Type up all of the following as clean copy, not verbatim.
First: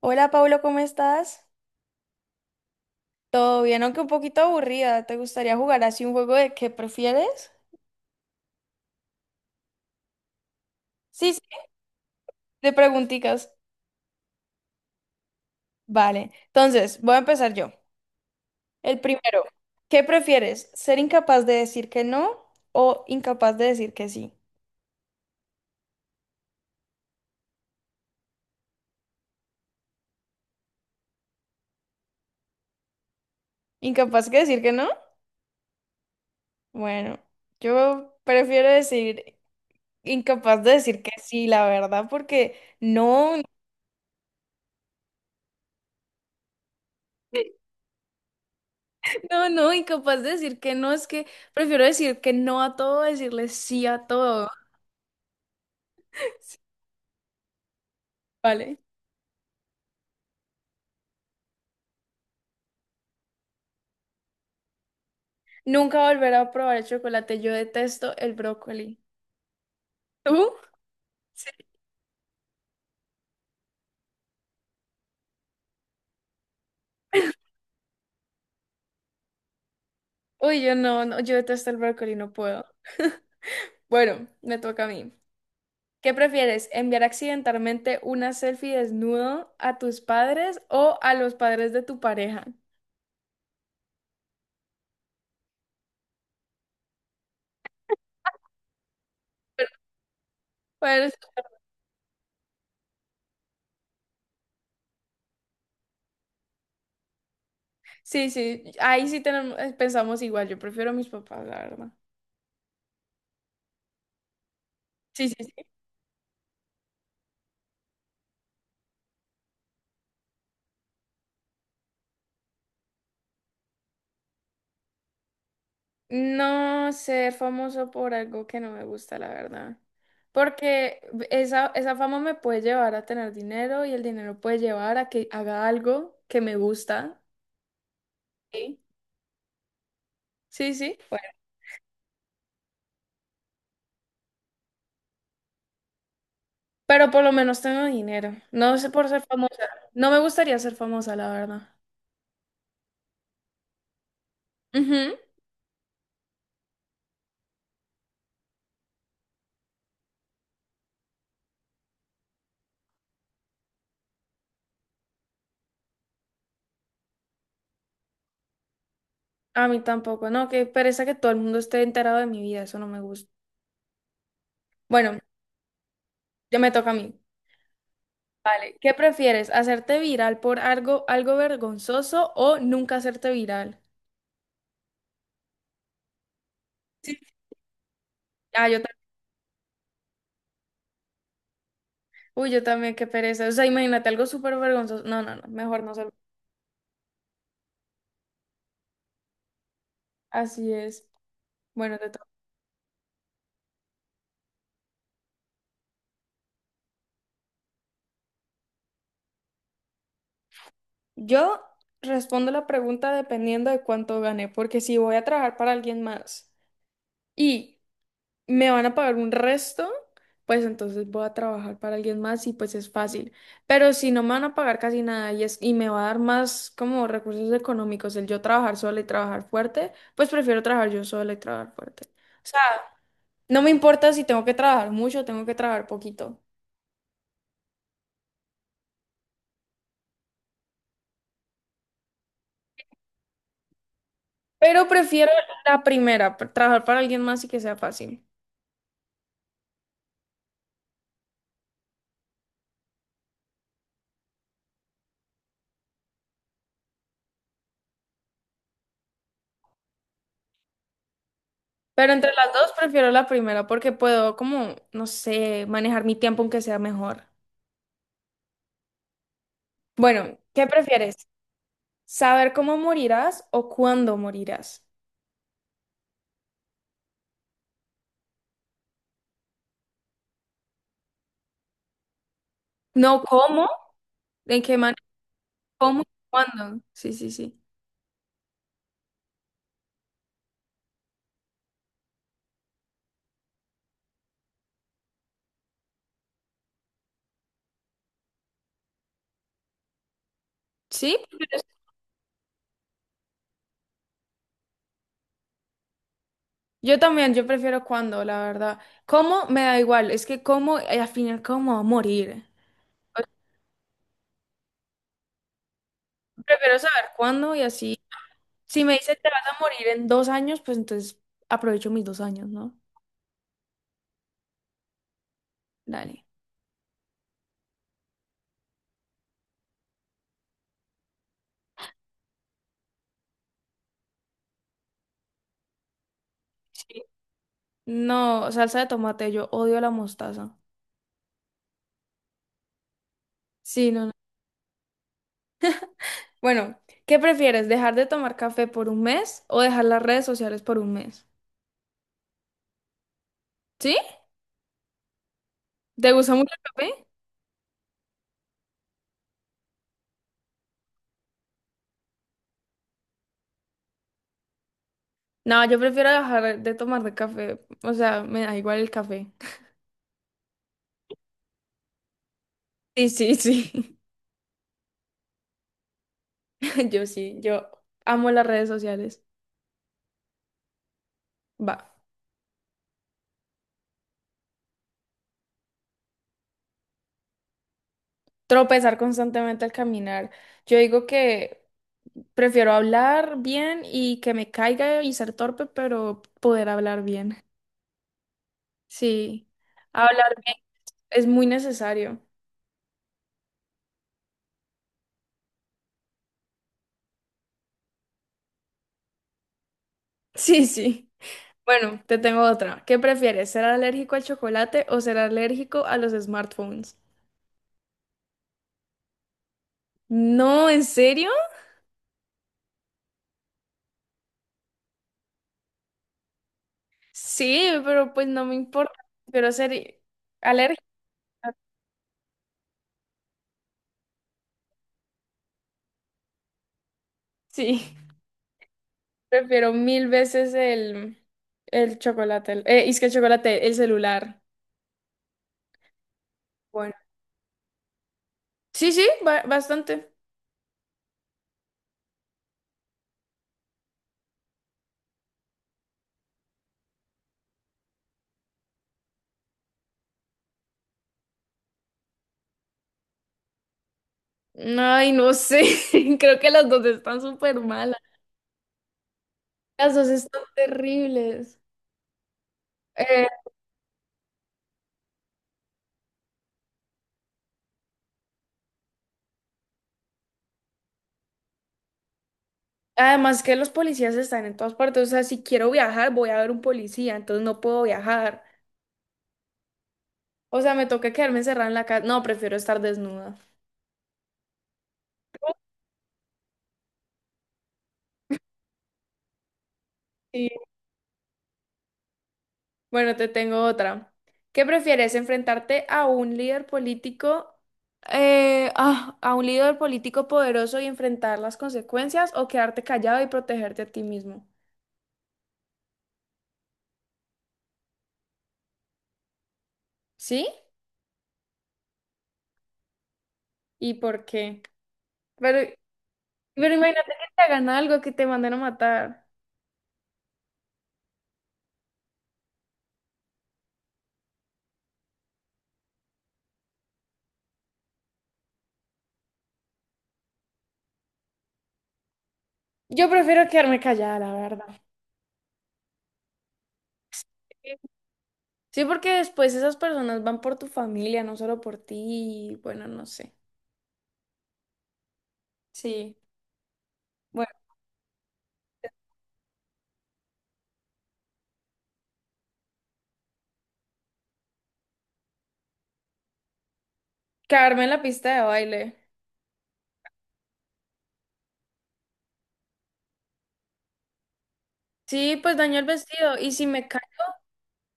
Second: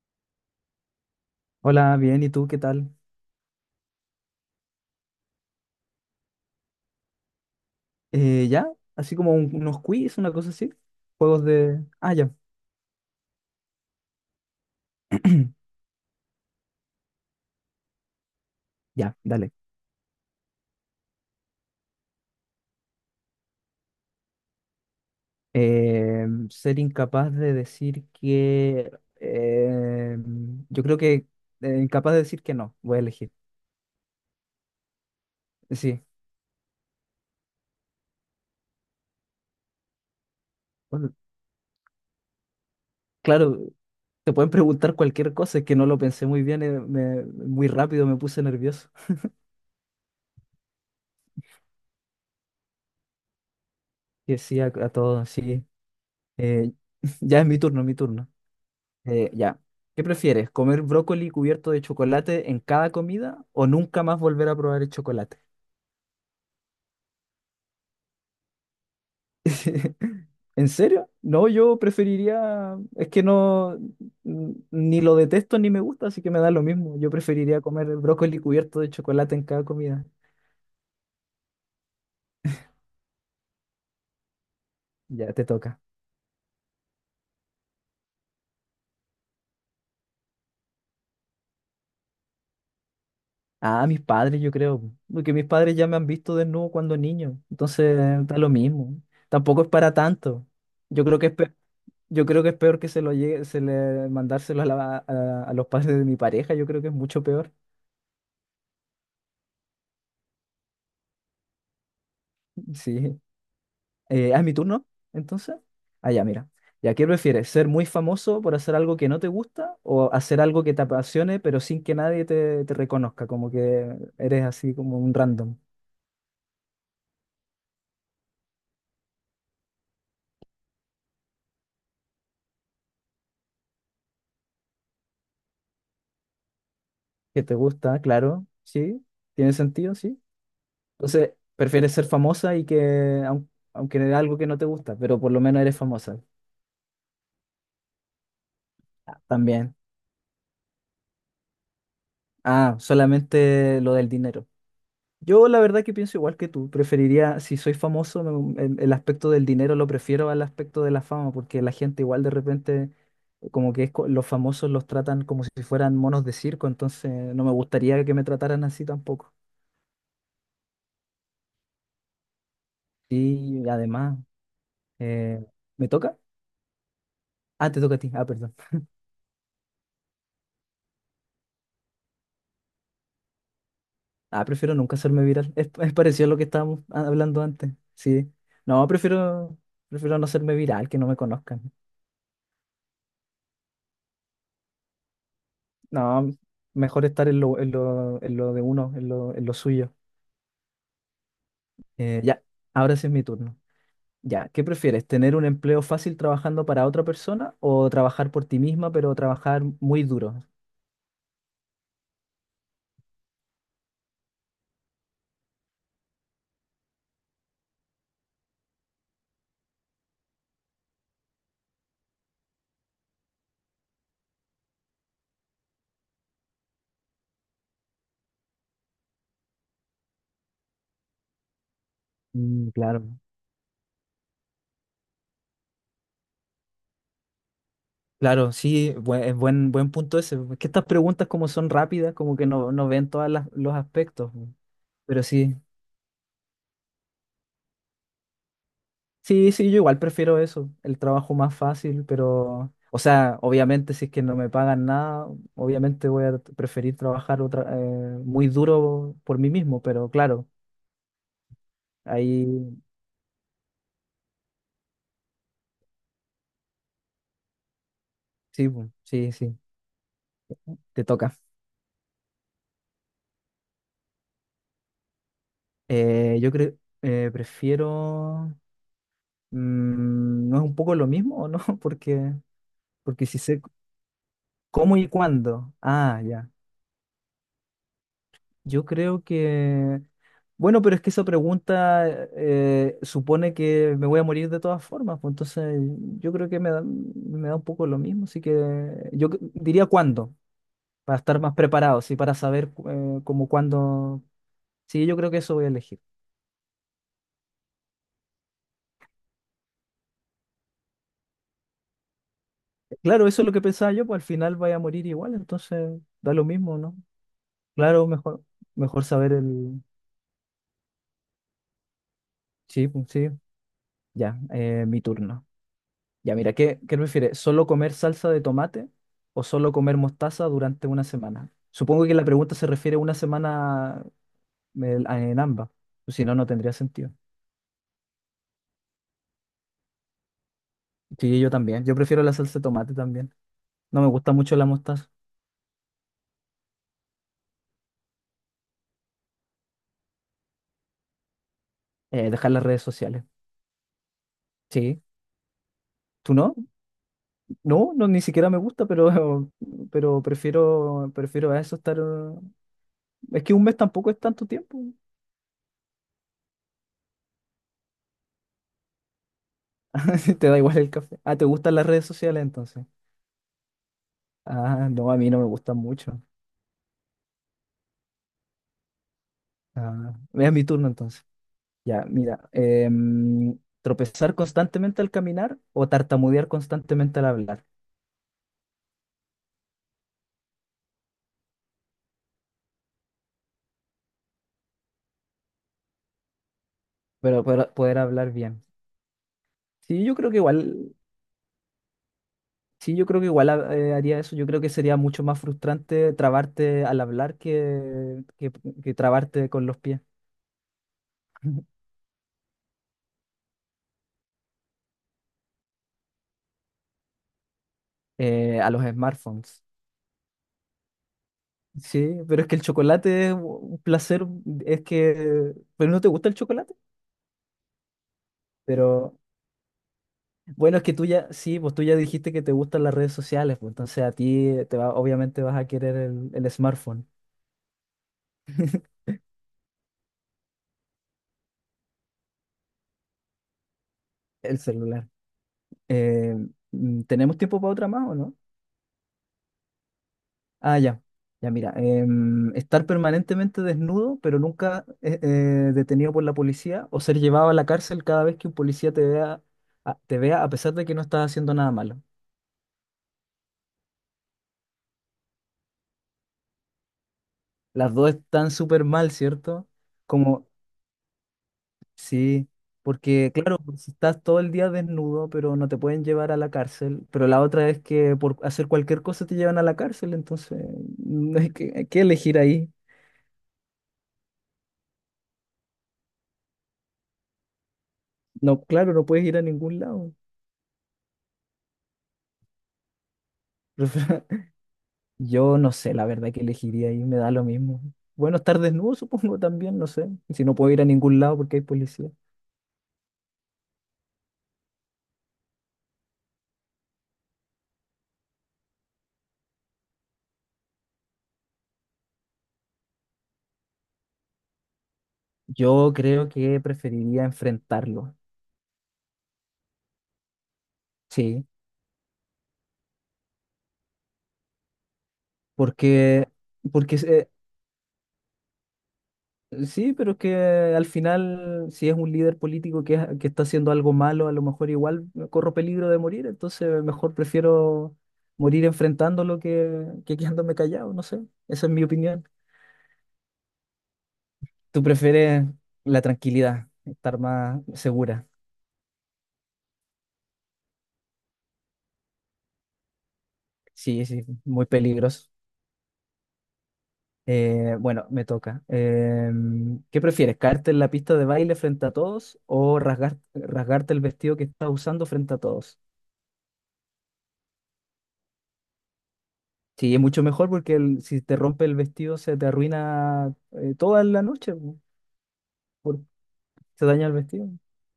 Hola Pablo, ¿cómo estás? Hola, bien, ¿y tú qué tal? Todo bien, aunque un poquito aburrida. ¿Te gustaría jugar así un juego de qué prefieres? ¿Ya? Así como unos quiz, una cosa así. Sí, sí, Juegos de... Ah, ya. de preguntitas. Vale, entonces voy a empezar yo. El Ya, primero, dale. ¿qué prefieres? ¿Ser incapaz de decir que no o incapaz de decir que sí? Ser incapaz de decir que... eh, yo creo que... incapaz de decir que no, voy a elegir. ¿Incapaz de decir que no? Sí. Bueno, yo prefiero decir incapaz de decir que Bueno, sí, la verdad, porque no, claro, te pueden preguntar cualquier cosa, es que no lo pensé muy bien, muy rápido me puse nervioso. no, no, incapaz de decir que no, es que prefiero decir que no a todo, decirle sí a Que todo. sí, a todos, sí. Eh, ya es mi turno. Vale. Ya. ¿Qué prefieres? ¿Comer brócoli cubierto de chocolate en cada comida o nunca más volver a probar el chocolate? Nunca volveré a probar el chocolate. Yo detesto el brócoli. ¿Tú? ¿En serio? No, Sí. yo preferiría, es que ni lo detesto ni me gusta, así que me da lo mismo. Yo preferiría comer el brócoli cubierto de chocolate en cada comida. Uy, yo no, no, yo detesto el brócoli, no puedo. Bueno, me toca a mí. Ya te toca. ¿Qué prefieres? ¿Enviar accidentalmente una selfie desnudo a tus padres o a los padres de tu pareja? Ah, mis padres, yo creo, porque mis padres ya me han visto desnudo cuando niño, entonces da lo mismo. Tampoco es para tanto. Yo Pues creo que es peor Yo creo que es peor que se lo llegue, se le mandárselo a, a los padres de mi pareja, yo creo que es mucho peor. sí, sí, ahí sí tenemos, pensamos igual. Yo prefiero a mis papás, la verdad. Sí. ¿Es mi turno? Sí, Entonces. sí, Ah, ya, mira. Ya, ¿qué prefieres? ¿Ser muy famoso por hacer algo que no te gusta o hacer algo que te apasione pero sin que nadie te reconozca? Como que eres así como un random. no ser famoso por algo que no me gusta, la verdad. Porque esa fama me puede llevar a tener dinero y el dinero puede llevar a que haga algo que me gusta. Que te gusta, claro, Sí, sí. Tiene sentido, sí. sí, sí. Bueno, Entonces, prefieres ser famosa aunque era algo que no te gusta, pero por lo menos eres famosa. pero por lo menos tengo dinero. No sé por Ah, ser famosa. también. No me gustaría ser famosa, la verdad. Ah, solamente lo del dinero. Ujú. Yo la verdad que pienso igual que tú, preferiría, si soy famoso, el aspecto del dinero lo prefiero al aspecto de la fama, porque la gente igual de repente, como que los famosos los tratan como si fueran monos de circo, entonces no me gustaría que me trataran así tampoco. A mí tampoco, no, que pereza que todo el mundo esté enterado de mi vida, eso no me gusta. Y además, Bueno, eh, ¿me toca? ya me toca a mí. Ah, te toca a ti, ah, perdón. Vale, ¿qué prefieres? ¿Hacerte viral por algo, algo vergonzoso o nunca hacerte viral? Ah, prefiero nunca hacerme viral, es parecido a lo que estábamos hablando antes, sí. Ah, yo No, también. prefiero, prefiero no hacerme viral, que no me conozcan. Uy, yo también, qué pereza. O sea, imagínate algo súper vergonzoso. No, no, no, mejor no salgo. No, mejor estar en lo de uno, en lo suyo. Así es. Bueno, te Eh, toca. ya, ahora sí es mi turno. Ya, ¿qué prefieres? ¿Tener un empleo fácil trabajando para otra persona o trabajar por ti misma, pero trabajar muy duro? Yo respondo la pregunta dependiendo de cuánto gané, porque si voy a trabajar para alguien más y me van a pagar un resto, pues entonces voy a trabajar para alguien más y pues es fácil. Pero si no me van a pagar casi nada y, es, y me va a dar más como recursos económicos el yo trabajar sola y trabajar fuerte, pues prefiero trabajar yo sola y trabajar fuerte. O sea, Mm, claro. no me importa si tengo que trabajar mucho o tengo que trabajar poquito, Claro, sí, buen punto ese. Porque estas preguntas como son rápidas, como que no ven todos los aspectos. pero Pero prefiero sí, la primera, trabajar para alguien más y que sea fácil. Sí, yo igual prefiero eso, el trabajo más fácil, pero, o sea, obviamente si es que no me pagan nada, obviamente preferir trabajar otra, muy duro por mí mismo, pero claro, Pero entre ahí las dos prefiero la primera porque puedo, como, no sé, manejar mi tiempo aunque sea mejor. sí, sí, Bueno, ¿qué te prefieres? toca. ¿Saber cómo morirás o cuándo morirás? Yo creo, prefiero, mm, ¿no es un poco lo mismo o no? No porque si sé cómo, en qué cómo manera, y cuándo, cómo, ah, ya. cuándo. Sí, sí, sí. Yo creo que... Bueno, pero es que esa pregunta supone que me voy a morir de todas formas, pues entonces yo creo que me da un poco lo mismo, así que diría cuándo, para Sí, estar más prefieres- preparado, sí, para saber como cuándo, sí, yo creo que eso voy a elegir. yo también, yo prefiero cuándo, la verdad. ¿Cómo? Me da igual, es que cómo, al final, cómo voy a morir. Claro, eso es lo que pensaba yo, pues al final voy a morir igual, entonces da lo Prefiero mismo, ¿no? saber cuándo y así. Claro, mejor, Si me mejor dice te saber vas a el... morir en dos años, pues entonces aprovecho mis dos años, ¿no? Sí, pues, sí, ya, mi turno. Dale. Ya, mira, qué prefieres? ¿Solo comer salsa de tomate o solo comer mostaza durante una semana? Supongo que la pregunta se refiere a una semana en ambas. Pues si no, no tendría Sí. sentido. No, salsa de tomate, yo odio la mostaza. Sí, yo también. Yo prefiero la salsa de tomate también. Sí, No no, me no. gusta mucho la mostaza. Bueno, ¿qué prefieres? ¿Dejar de tomar café por un mes o dejar las redes sociales por un mes? Dejar las redes sociales. ¿Sí? Sí. ¿Te gusta ¿Tú mucho no? el café? No, ni siquiera me gusta, pero, pero prefiero a eso estar. Es que un mes tampoco es tanto tiempo. No, yo prefiero dejar de tomar de café. O sea, me da igual el café. Te da igual el café. Ah, ¿te gustan las redes sociales entonces? Sí, sí, sí. Ah, no, a mí no me gustan mucho. Yo sí, yo amo las redes sociales. Ah, es mi turno entonces. Va. Ya, mira. Tropezar constantemente al caminar o tartamudear constantemente al hablar, Tropezar constantemente al caminar. Yo digo que prefiero hablar bien y que me caiga y ser torpe, pero poder hablar bien. pero poder hablar bien. Sí, Sí, yo creo hablar que bien igual, es muy necesario. sí, yo creo que igual haría eso. Yo creo que sería mucho más frustrante trabarte al hablar que trabarte con los pies. Sí, sí. Bueno, te tengo otra. ¿Qué prefieres, ser alérgico al chocolate o ser alérgico a los smartphones? A los smartphones. No, ¿en serio? Sí, pero es que el chocolate es un placer, es que, pero no te gusta el chocolate, Sí, pero pues no me importa. pero Prefiero ser bueno, alérgico. es que tú ya, sí, pues tú ya dijiste que te gustan las redes sociales, pues entonces a ti te va, obviamente vas a querer el smartphone, Sí, prefiero mil veces el chocolate. Es que el chocolate, el celular. el celular. Eh, Bueno. ¿Tenemos tiempo para otra más o no? Sí, sí, bastante. Ah, ya, ya mira, estar permanentemente desnudo, pero nunca detenido por la policía, o ser llevado a la cárcel cada vez que un policía te vea, te vea a pesar de que no estás haciendo nada malo. Ay, no sé. Creo que las dos están súper Las malas. dos están súper mal, ¿cierto? Las dos están Como terribles. sí, Eh, porque claro, pues, estás todo el día desnudo, pero no te pueden llevar a la cárcel. Pero la otra es que por hacer cualquier cosa te llevan a la cárcel, entonces no hay hay que elegir ahí. Además que los policías están en todas partes. O sea, si quiero viajar, voy a ver un policía, entonces no puedo viajar. No, claro, no puedes ir a ningún lado. O sea, me toca quedarme encerrada en la casa. No, prefiero estar desnuda. Yo no sé, la verdad que elegiría ahí, me da lo mismo. Bueno, estar desnudo supongo también, no sé. Si Sí. no puedo ir a ningún lado porque hay policía. Bueno, te tengo otra. ¿Qué prefieres, enfrentarte a un líder político, a un líder político poderoso y enfrentar las consecuencias o quedarte callado y protegerte a ti mismo? Yo creo que preferiría enfrentarlo, ¿Sí? sí, ¿Y por qué? Pero porque, Pero porque imagínate que te hagan algo, que te manden a matar. sí, pero es que al final, si es un líder político que está haciendo algo malo, a lo mejor igual corro peligro de morir, entonces mejor prefiero morir enfrentándolo que quedándome callado, no sé. Esa es mi opinión. Yo prefiero quedarme callada, la verdad. ¿Tú prefieres la tranquilidad, estar más Sí, segura? sí, porque después esas personas van por tu familia, no solo por ti. Y bueno, no sé. Sí, sí, muy peligroso. Sí. Bueno, Bueno, me toca. Em, ¿qué prefieres, caerte en la pista de baile frente a todos o rasgarte el vestido que estás usando frente a todos? quedarme en la pista de baile. Sí, es mucho mejor porque si te rompe el vestido se te arruina toda la noche, po, Sí, pues daño el por- vestido. Se daña el vestido.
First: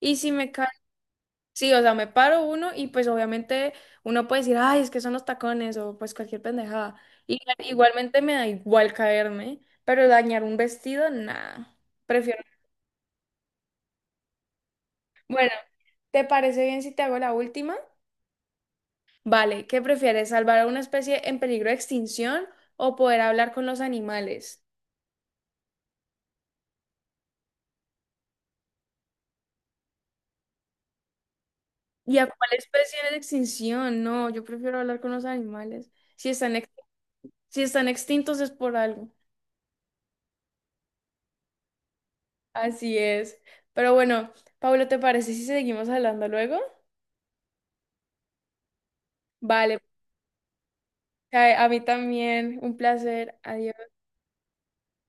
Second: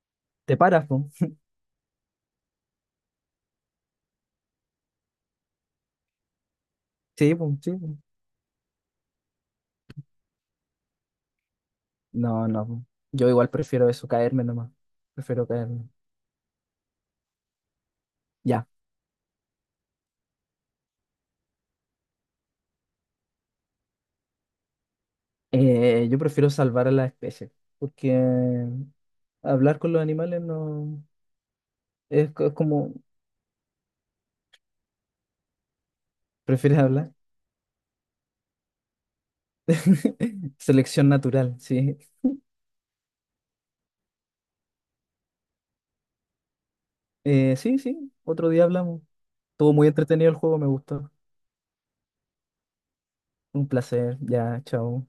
Y si me Te cae. paras, po. Sí, o sea, me paro uno y pues obviamente uno puede decir, ay, es que son los tacones o pues cualquier pendejada. Sí, Y po, sí. Po. igualmente me da igual caerme, pero dañar un vestido, nada. Prefiero. No, no. Po. Yo igual prefiero eso, caerme nomás. Prefiero Bueno, caerme. ¿te parece bien si te hago la última? Ya. Vale, ¿qué prefieres, salvar a una especie en peligro de extinción o poder hablar con los animales? Yo prefiero salvar a la especie, porque hablar con los animales no ¿Y a cuál es como, especie en extinción? No, yo prefiero hablar con los animales. Prefieres hablar. Si están extintos es por algo. Selección natural, sí. Así es. Pero bueno, Pablo, ¿te parece si seguimos hablando luego? Sí, sí, otro día hablamos. Estuvo Vale, muy entretenido el juego, me gustó. pues, a mí también, un placer. Un Adiós. placer. Ya, chao.